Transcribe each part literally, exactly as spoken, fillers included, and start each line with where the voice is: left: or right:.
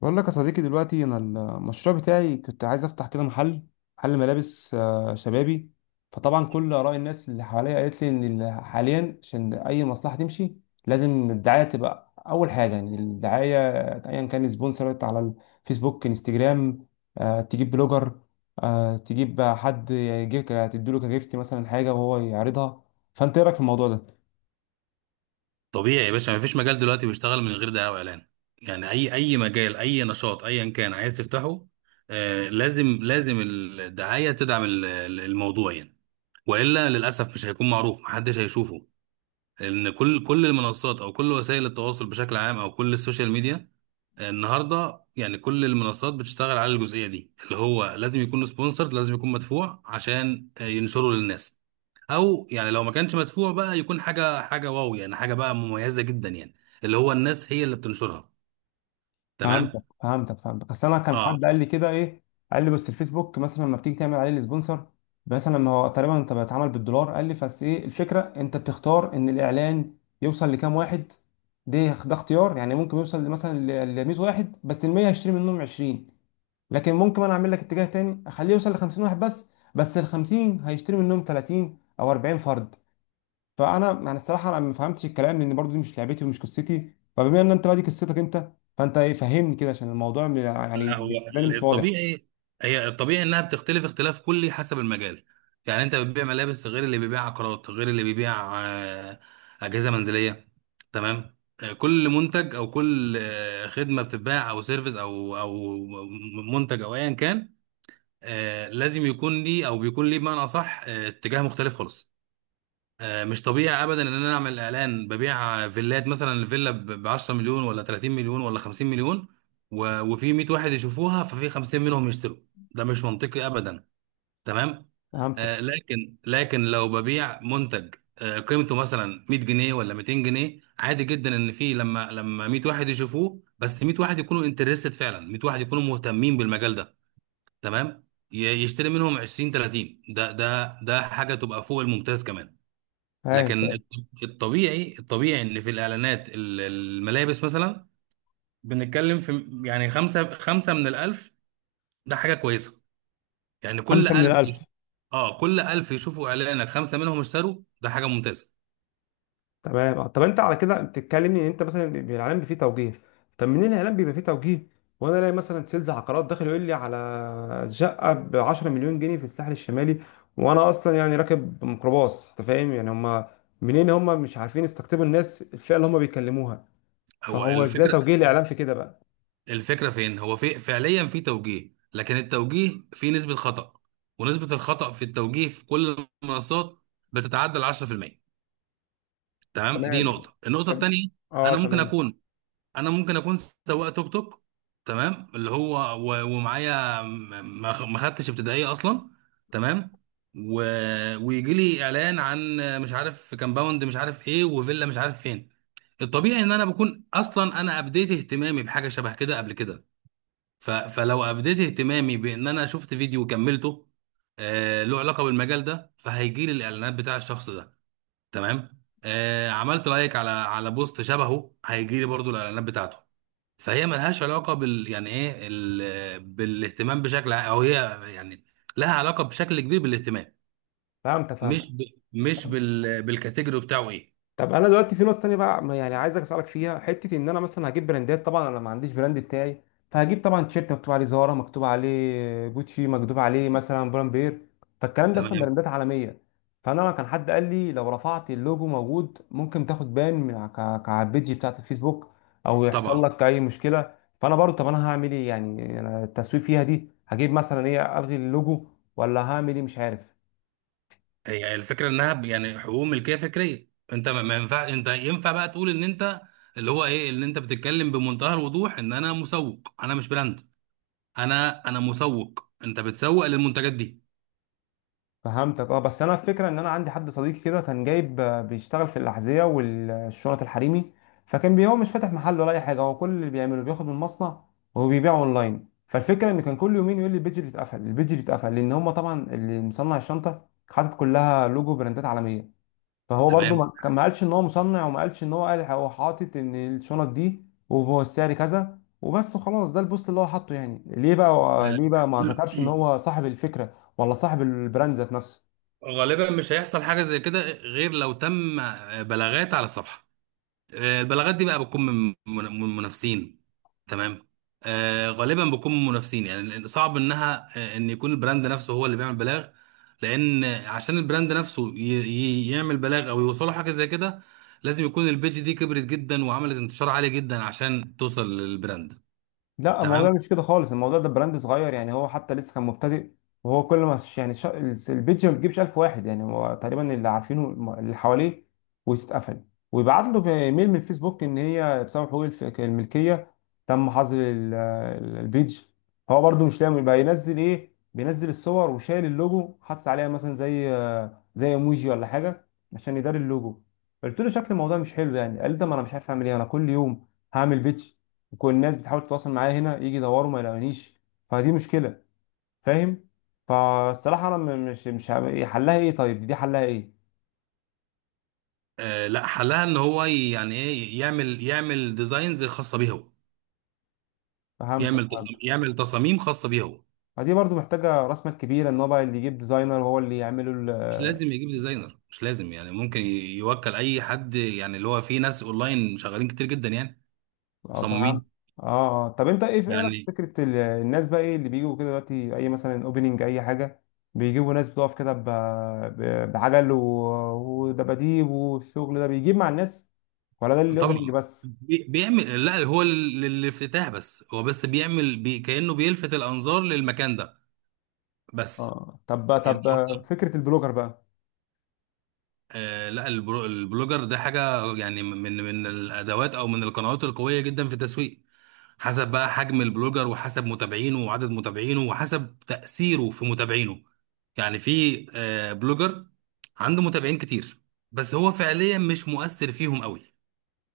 left: بقول لك يا صديقي دلوقتي انا المشروع بتاعي كنت عايز افتح كده محل محل ملابس، آه، شبابي. فطبعا كل اراء الناس اللي حواليا قالت لي ان ال- حاليا عشان اي مصلحه تمشي لازم الدعايه تبقى اول حاجه، يعني الدعايه ايا كان سبونسر على الفيسبوك، انستجرام، آه، تجيب بلوجر، آه، تجيب حد يجيب تديله كجيفت مثلا حاجه وهو يعرضها. فانت ايه رايك في الموضوع ده؟
right: طبيعي يا باشا مفيش مجال دلوقتي بيشتغل من غير دعايه واعلان. يعني اي اي مجال اي نشاط ايا كان عايز تفتحه. آه لازم لازم الدعايه تدعم ال- ال- الموضوع يعني، والا للاسف مش هيكون معروف محدش هيشوفه، لان كل كل المنصات او كل وسائل التواصل بشكل عام او كل السوشيال ميديا. آه، النهارده يعني كل المنصات بتشتغل على الجزئيه دي، اللي هو لازم يكون سبونسرد لازم يكون مدفوع عشان آه، ينشره للناس، او يعني لو ما كانش مدفوع بقى يكون حاجه حاجه واو، يعني حاجه بقى مميزه جدا يعني، اللي هو الناس هي اللي بتنشرها.
left: فهمتك
right: تمام.
left: فهمتك فهمتك اصل انا كان
right: اه.
left: حد قال لي كده، ايه، قال لي بس الفيسبوك مثلا لما بتيجي تعمل عليه السبونسر، مثلا ما هو تقريبا انت بتتعامل بالدولار. قال لي بس ايه الفكره، انت بتختار ان الاعلان يوصل لكام واحد. ده ده اختيار، يعني ممكن يوصل مثلا ل مية واحد، بس ال المية هشتري منهم عشرين. لكن ممكن انا اعمل لك اتجاه تاني اخليه يوصل ل خمسين واحد، بس بس ال الخمسين هيشتري منهم تلاتين او اربعين فرد. فانا يعني الصراحه انا ما فهمتش الكلام، لان برضو دي مش لعبتي ومش قصتي، فبما ان انت بقى دي قصتك انت، فانت إيه؟ فهمني كده عشان الموضوع م- يعني
right: لا، هو
left: بالنسبه لي مش واضح.
right: الطبيعي هي الطبيعي انها بتختلف اختلاف كلي حسب المجال. يعني انت بتبيع ملابس غير اللي بيبيع عقارات غير اللي بيبيع آه، اجهزه منزليه. تمام. آه، كل منتج او كل آه، خدمه بتتباع او سيرفيس او او منتج او ايا كان آه، لازم يكون ليه او بيكون ليه بمعنى اصح آه، اتجاه مختلف خالص. آه، مش طبيعي ابدا ان انا اعمل اعلان ببيع فيلات، مثلا الفيلا ب 10 مليون ولا 30 مليون ولا 50 مليون، و- وفي 100 واحد يشوفوها ففي خمسين منهم يشتروا. ده مش منطقي ابدا. تمام.
left: فهمتك.
right: آه، لكن لكن لو ببيع منتج آه، قيمته مثلا ميت جنيه ولا ميتين جنيه، عادي جدا ان في، لما لما ميت واحد يشوفوه بس ميت واحد يكونوا انترستد فعلا، ميت واحد يكونوا مهتمين بالمجال ده. تمام. ي- يشتري منهم عشرين تلاتين، ده ده ده حاجه تبقى فوق الممتاز كمان.
left: فاهم
right: لكن
left: فاهم.
right: الط- الطبيعي الطبيعي ان في الاعلانات ال- الملابس، مثلا بنتكلم في يعني خمسة خمسة من الألف، ده حاجة كويسة. يعني كل
left: خمسه من
right: ألف
left: الالف.
right: اه كل ألف يشوفوا إعلانك خمسة منهم اشتروا، ده حاجة ممتازة.
left: تمام. آه، طب انت على كده بتتكلمني ان انت مثلا بي- الاعلان بيبقى فيه توجيه. طب منين الاعلان بيبقى فيه توجيه، وانا الاقي مثلا سيلز عقارات داخل يقول لي على شقه ب عشرة مليون جنيه مليون جنيه في الساحل الشمالي وانا اصلا يعني راكب ميكروباص؟ انت فاهم يعني؟ هم منين؟ هم مش عارفين يستقطبوا الناس الفئه اللي هم بيكلموها.
right: هو
left: فهو ازاي
right: الفكرة
left: توجيه الاعلام في كده بقى؟
right: الفكرة فين، هو في فعليا في توجيه، لكن التوجيه فيه نسبة خطأ، ونسبة الخطأ في التوجيه في كل المنصات بتتعدى ال عشرة في المية. تمام، دي
left: تمام.
right: نقطة النقطة
left: طب،
right: التانية،
left: اه
right: أنا ممكن
left: تمام.
right: أكون انا ممكن اكون سواق توك توك، تمام، اللي هو، و- ومعايا، م- ما ما خدتش ابتدائيه اصلا، تمام، و... ويجي لي اعلان عن مش عارف كامباوند مش عارف ايه وفيلا مش عارف فين. الطبيعي ان انا بكون اصلا انا ابديت اهتمامي بحاجه شبه كده قبل كده. ف... فلو ابديت اهتمامي بان انا شفت فيديو وكملته، آه له علاقه بالمجال ده، فهيجي لي الاعلانات بتاع الشخص ده. تمام. آه عملت لايك على على بوست شبهه، هيجي لي برضو الاعلانات بتاعته. فهي ملهاش علاقه بال، يعني ايه ال... بالاهتمام بشكل ع- او هي يعني لها علاقه بشكل كبير بالاهتمام،
left: فهمت
right: مش
left: فهمت
right: ب... مش بال... بالكاتيجوري بتاعه ايه.
left: طب انا دلوقتي في نقطه تانية بقى ما يعني عايزك اسالك فيها حته، ان انا مثلا هجيب براندات. طبعا انا ما عنديش براند بتاعي، فهجيب طبعا تيشيرت مكتوب عليه زارا، مكتوب عليه جوتشي، مكتوب عليه مثلا بولمبير. فالكلام ده اصلا
right: تمام.
left: براندات عالميه. فانا أنا كان حد قال لي لو رفعت اللوجو موجود ممكن تاخد بان من ع- ك- ك- على البيج بتاعت الفيسبوك، او يحصل
right: طبعا.
left: لك اي مشكله. فانا برضو، طب انا هعمل ايه؟ يعني أنا التسويق فيها دي هجيب مثلا، ايه، الغي اللوجو ولا هعمل ايه؟ مش عارف.
right: هي الفكره انها ب- يعني حقوق ملكيه فكريه، انت ما ما ينفع، انت ينفع بقى تقول ان انت، اللي هو ايه، اللي انت بتتكلم بمنتهى الوضوح ان انا مسوق انا مش براند، انا انا مسوق، انت بتسوق للمنتجات دي.
left: فهمتك اه، بس انا الفكره ان انا عندي حد صديقي كده كان جايب، آه، بيشتغل في الاحذيه والشنط الحريمي. فكان بي- هو مش فاتح محل ولا اي حاجه، هو كل اللي بيعمله بياخد من مصنع وبيبيعه اونلاين. فالفكره ان كان كل يومين يقول لي البيج بيتقفل، البيج بيتقفل، لان هم طبعا اللي مصنع الشنطه حاطط كلها لوجو براندات عالميه. فهو برضو
right: تمام.
left: ما كان- ما قالش ان هو مصنع، وما قالش ان هو، قال هو حاطط ان الشنط دي وهو السعر كذا وبس وخلاص. ده البوست اللي هو حاطه، يعني ليه بقى، ليه بقى ما ذكرش ان هو صاحب الفكره ولا صاحب البراند ذات نفسه.
right: غالبا مش هيحصل حاجه زي كده غير لو تم بلاغات على الصفحه. آه، البلاغات دي بقى بتكون من من- من منافسين. تمام. آه، غالبا بتكون من منافسين، يعني لأن صعب انها، آه، ان يكون البراند نفسه هو اللي بيعمل بلاغ، لان آه، عشان البراند نفسه ي- ي- يعمل بلاغ او يوصله حاجه زي كده، لازم يكون البيج دي كبرت جدا وعملت انتشار عالي جدا عشان توصل للبراند.
left: لا، الموضوع
right: تمام.
left: مش كده خالص. الموضوع ده براند صغير، يعني هو حتى لسه كان مبتدئ. وهو كل ما ش- يعني ش- البيج ما بتجيبش الف واحد، يعني هو تقريبا اللي عارفينه الم- اللي حواليه، وتتقفل، ويبعت له في ايميل من الفيسبوك ان هي بسبب حقوق الف- الملكيه تم حظر ال- ال- البيج. هو برده مش لاقي بقى ينزل ايه، بينزل الصور وشايل اللوجو، حاطط عليها مثلا زي زي ايموجي ولا حاجه عشان يداري اللوجو. قلت له شكل الموضوع مش حلو يعني، قال لي ده ما انا مش عارف اعمل ايه، انا كل يوم هعمل بيج وكل الناس بتحاول تتواصل معايا هنا يجي يدوروا ما يلاقونيش، فدي مشكله. فاهم؟ فالصراحه انا م- مش مش عم- إيه حلها ايه، طيب دي حلها ايه؟
right: آه، لا، حلها ان هو ي- يعني ايه، يعمل يعمل ديزاينز خاصه بيه هو،
left: فهمتك
right: يعمل
left: فهمتك
right: يعمل تصاميم خاصه بيه هو.
left: فدي برضو محتاجه راس مال كبيره، ان هو بقى اللي يجيب ديزاينر هو اللي يعمله
right: مش
left: ال-
right: لازم يجيب ديزاينر، مش لازم، يعني ممكن ي- يوكل اي حد، يعني اللي هو في ناس اونلاين شغالين كتير جدا يعني،
left: اه، فهمت.
right: مصممين.
left: اه آه. طب انت ايه، في ايه رأيك في
right: يعني
left: فكره ال- الناس بقى، ايه اللي بيجوا كده دلوقتي، اي مثلا اوبننج اي حاجه، بيجيبوا ناس بتقف كده ب- ب- بعجل و- ودباديب والشغل ده بيجيب مع الناس، ولا ده الاوبننج
right: طبعا
left: بس؟
right: بي- بيعمل، لا هو لل- للافتتاح بس، هو بس بيعمل بي كأنه بيلفت الانظار للمكان ده بس.
left: اه، طب
right: يعني
left: طب
right: هو-
left: فكره البلوجر بقى؟
right: آه لا البرو- البلوجر ده حاجة، يعني من من الادوات او من القنوات القوية جدا في التسويق، حسب بقى حجم البلوجر وحسب متابعينه وعدد متابعينه وحسب تأثيره في متابعينه. يعني في آه، بلوجر عنده متابعين كتير بس هو فعليا مش مؤثر فيهم قوي.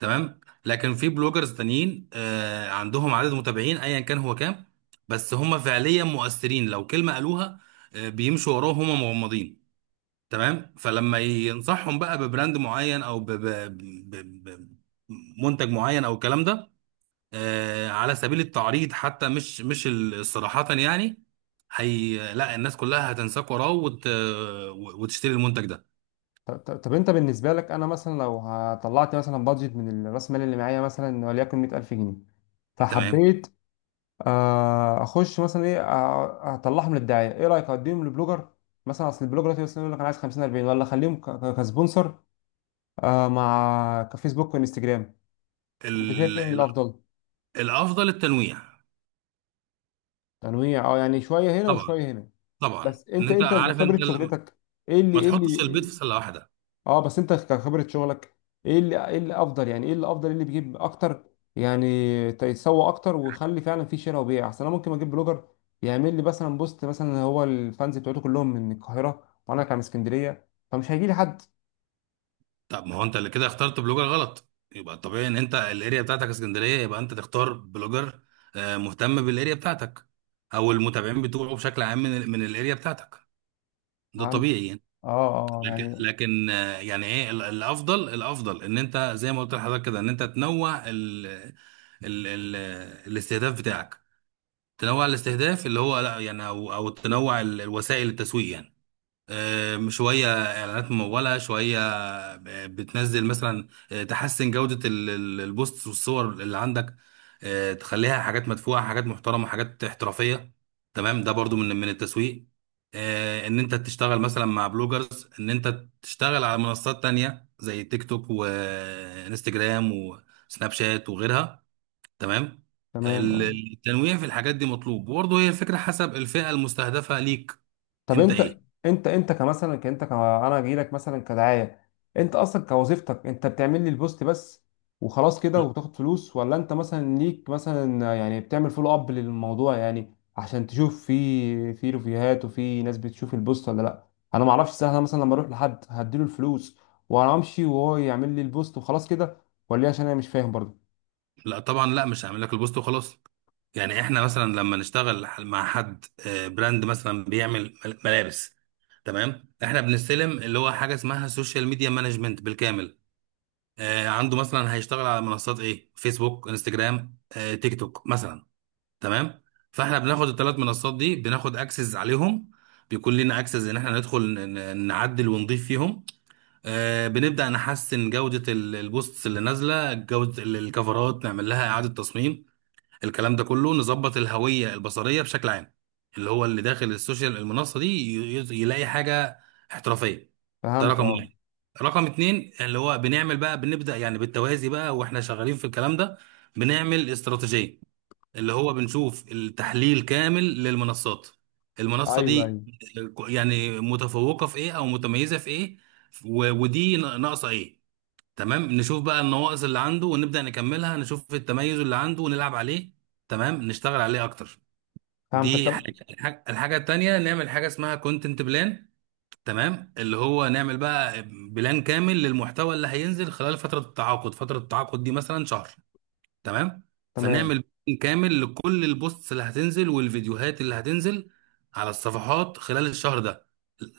right: تمام. لكن في بلوجرز تانيين آه، عندهم عدد متابعين ايا كان هو كام، بس هم فعليا مؤثرين، لو كلمة قالوها آه، بيمشوا وراهم هم مغمضين. تمام. فلما ينصحهم بقى ببراند معين او ب- ب- ب- ب- منتج معين او الكلام ده، آه، على سبيل التعريض حتى، مش مش ال- صراحة يعني، هي لا، الناس كلها هتنساك وراه وت... وتشتري المنتج ده.
left: طب, طب طب انت بالنسبه لك انا مثلا لو طلعت مثلا بادجت من راس المال اللي معايا مثلا وليكن مية الف جنيه،
right: تمام.
left: فحبيت آه، اخش مثلا ايه، آه، اطلعهم للدعايه. ايه رايك اديهم لبلوجر مثلا، اصل البلوجر دلوقتي مثلا يقول لك انا عايز خمسين، اربعين، ولا اخليهم ك- ك- كسبونسر آه، مع كفيسبوك وانستجرام؟ انت شايف
right: ال...
left: ايه
right: ال...
left: الافضل؟
right: الافضل التنويع.
left: تنويع. اه، يعني شويه هنا
right: طبعا
left: وشويه هنا.
right: طبعا،
left: بس
right: ان
left: انت
right: انت
left: انت
right: عارف
left: خبره
right: انت ال...
left: شغلتك، ايه اللي
right: ما
left: ايه
right: تحطش البيض في
left: اللي
right: سله واحده.
left: اه، بس انت كخبرة شغلك، ايه اللي ايه اللي افضل، يعني ايه اللي افضل، ايه اللي بيجيب اكتر يعني تسوق اكتر ويخلي فعلا في شراء وبيع احسن؟ انا ممكن اجيب بلوجر يعمل لي مثلا بوست، مثلا هو الفانز بتوعته كلهم من القاهرة وانا كان من اسكندرية، فمش هيجي لي حد.
right: طب ما هو انت اللي كده اخترت بلوجر غلط. يبقى الطبيعي ان انت الاريا بتاعتك اسكندريه، يبقى انت تختار بلوجر آه، مهتم بالاريا بتاعتك، او المتابعين بتوعه بشكل عام من ال... من الاريا بتاعتك. ده
left: فهمت.
right: طبيعي يعني.
left: اه اه،
right: لكن
left: يعني
right: لكن آه، يعني ايه، ال- الافضل الافضل ان انت، زي ما قلت لحضرتك كده، ان انت تنوع ال ال ال الاستهداف بتاعك. تنوع الاستهداف، اللي هو لا يعني، او او تنوع ال- الوسائل التسويق يعني. آم، شوية إعلانات ممولة، شوية آه، بتنزل، مثلا آه، تحسن جودة ال- ال- البوست والصور اللي عندك، آه، تخليها حاجات مدفوعة، حاجات محترمة، حاجات احترافية. تمام، ده برضو من من التسويق. آه، إن أنت تشتغل مثلا مع بلوجرز، إن أنت تشتغل على منصات تانية زي تيك توك وإنستجرام وسناب شات وغيرها. تمام.
left: تمام.
right: ال-
left: اه،
right: التنويع في الحاجات دي مطلوب، وبرضه هي الفكرة حسب الفئة المستهدفة ليك.
left: طب
right: أنت
left: انت
right: إيه؟
left: انت انت كمثلا، ك- انت ك... انا جاي لك مثلا كدعايه، انت اصلا كوظيفتك انت بتعمل لي البوست بس وخلاص كده وبتاخد فلوس، ولا انت مثلا ليك مثلا يعني بتعمل فولو اب للموضوع يعني عشان تشوف في في ريفيوهات وفي ناس بتشوف البوست ولا لا؟ انا ما اعرفش سهله مثلا لما اروح لحد هديله الفلوس وانا امشي وهو يعمل لي البوست وخلاص كده، ولا ايه؟ عشان انا مش فاهم برضه.
right: لا طبعا، لا، مش هعمل لك البوست وخلاص. يعني احنا مثلا لما نشتغل مع حد آه، براند مثلا بيعمل مل- ملابس، تمام، احنا بنستلم اللي هو حاجه اسمها سوشيال ميديا مانجمنت بالكامل. آه، عنده مثلا هيشتغل على منصات ايه، فيسبوك انستجرام آه، تيك توك مثلا. تمام. فاحنا بناخد الثلاث منصات دي، بناخد اكسس عليهم، بيكون لنا اكسس ان احنا ندخل ن- ن- نعدل ونضيف فيهم. آه، بنبدا نحسن جوده ال- البوستس اللي نازله، جوده ال- الكفرات نعمل لها اعاده تصميم، الكلام ده كله، نظبط الهوية البصرية بشكل عام، اللي هو اللي داخل السوشيال المنصة دي ي- ي- يلاقي حاجة احترافية. ده
left: فهمت.
right: رقم واحد.
left: اه،
right: رقم اتنين، اللي هو بنعمل بقى، بنبدأ يعني بالتوازي بقى واحنا شغالين في الكلام ده، بنعمل استراتيجية، اللي هو بنشوف التحليل كامل للمنصات. المنصة
left: ايوه ايوه.
right: دي يعني متفوقة في ايه او متميزة في ايه، و- ودي ناقصة ايه. تمام، نشوف بقى النواقص اللي عنده ونبدأ نكملها، نشوف التميز اللي عنده ونلعب عليه، تمام، نشتغل عليه اكتر.
left: فهمتك.
right: دي
left: طب
right: حاجة. الحاجة الحاجة التانية، نعمل حاجة اسمها كونتنت بلان. تمام، اللي هو نعمل بقى بلان كامل للمحتوى اللي هينزل خلال فترة التعاقد فترة التعاقد دي مثلا شهر. تمام، فنعمل
left: تمام.
right: بلان كامل لكل البوستس اللي هتنزل والفيديوهات اللي هتنزل على الصفحات خلال الشهر ده.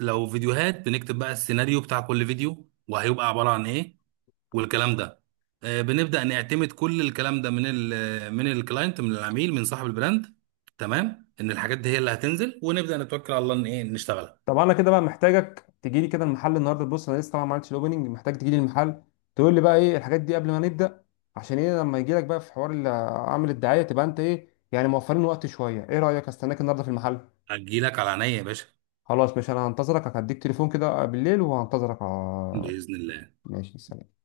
right: لو فيديوهات بنكتب بقى السيناريو بتاع كل فيديو وهيبقى عبارة عن ايه والكلام ده. آه، بنبدأ نعتمد كل الكلام ده من ال من الكلاينت، من العميل، من صاحب البراند، تمام، ان الحاجات دي هي اللي هتنزل، ونبدأ نتوكل على الله ان ايه نشتغلها.
left: طب انا كده بقى محتاجك تجي لي كده المحل النهارده. بص انا لسه طبعا ما عملتش الاوبننج، محتاج تجي لي المحل تقول لي بقى ايه الحاجات دي قبل ما نبدا، عشان ايه لما يجي لك بقى في حوار ال- عامل الدعايه تبقى انت ايه، يعني موفرين وقت شويه. ايه رايك استناك النهارده في المحل؟
right: هتجيلك على عينيا يا باشا،
left: خلاص، ماشي، انا هنتظرك، هديك تليفون كده بالليل وهنتظرك. آه
right: بإذن الله.
left: ماشي، سلام.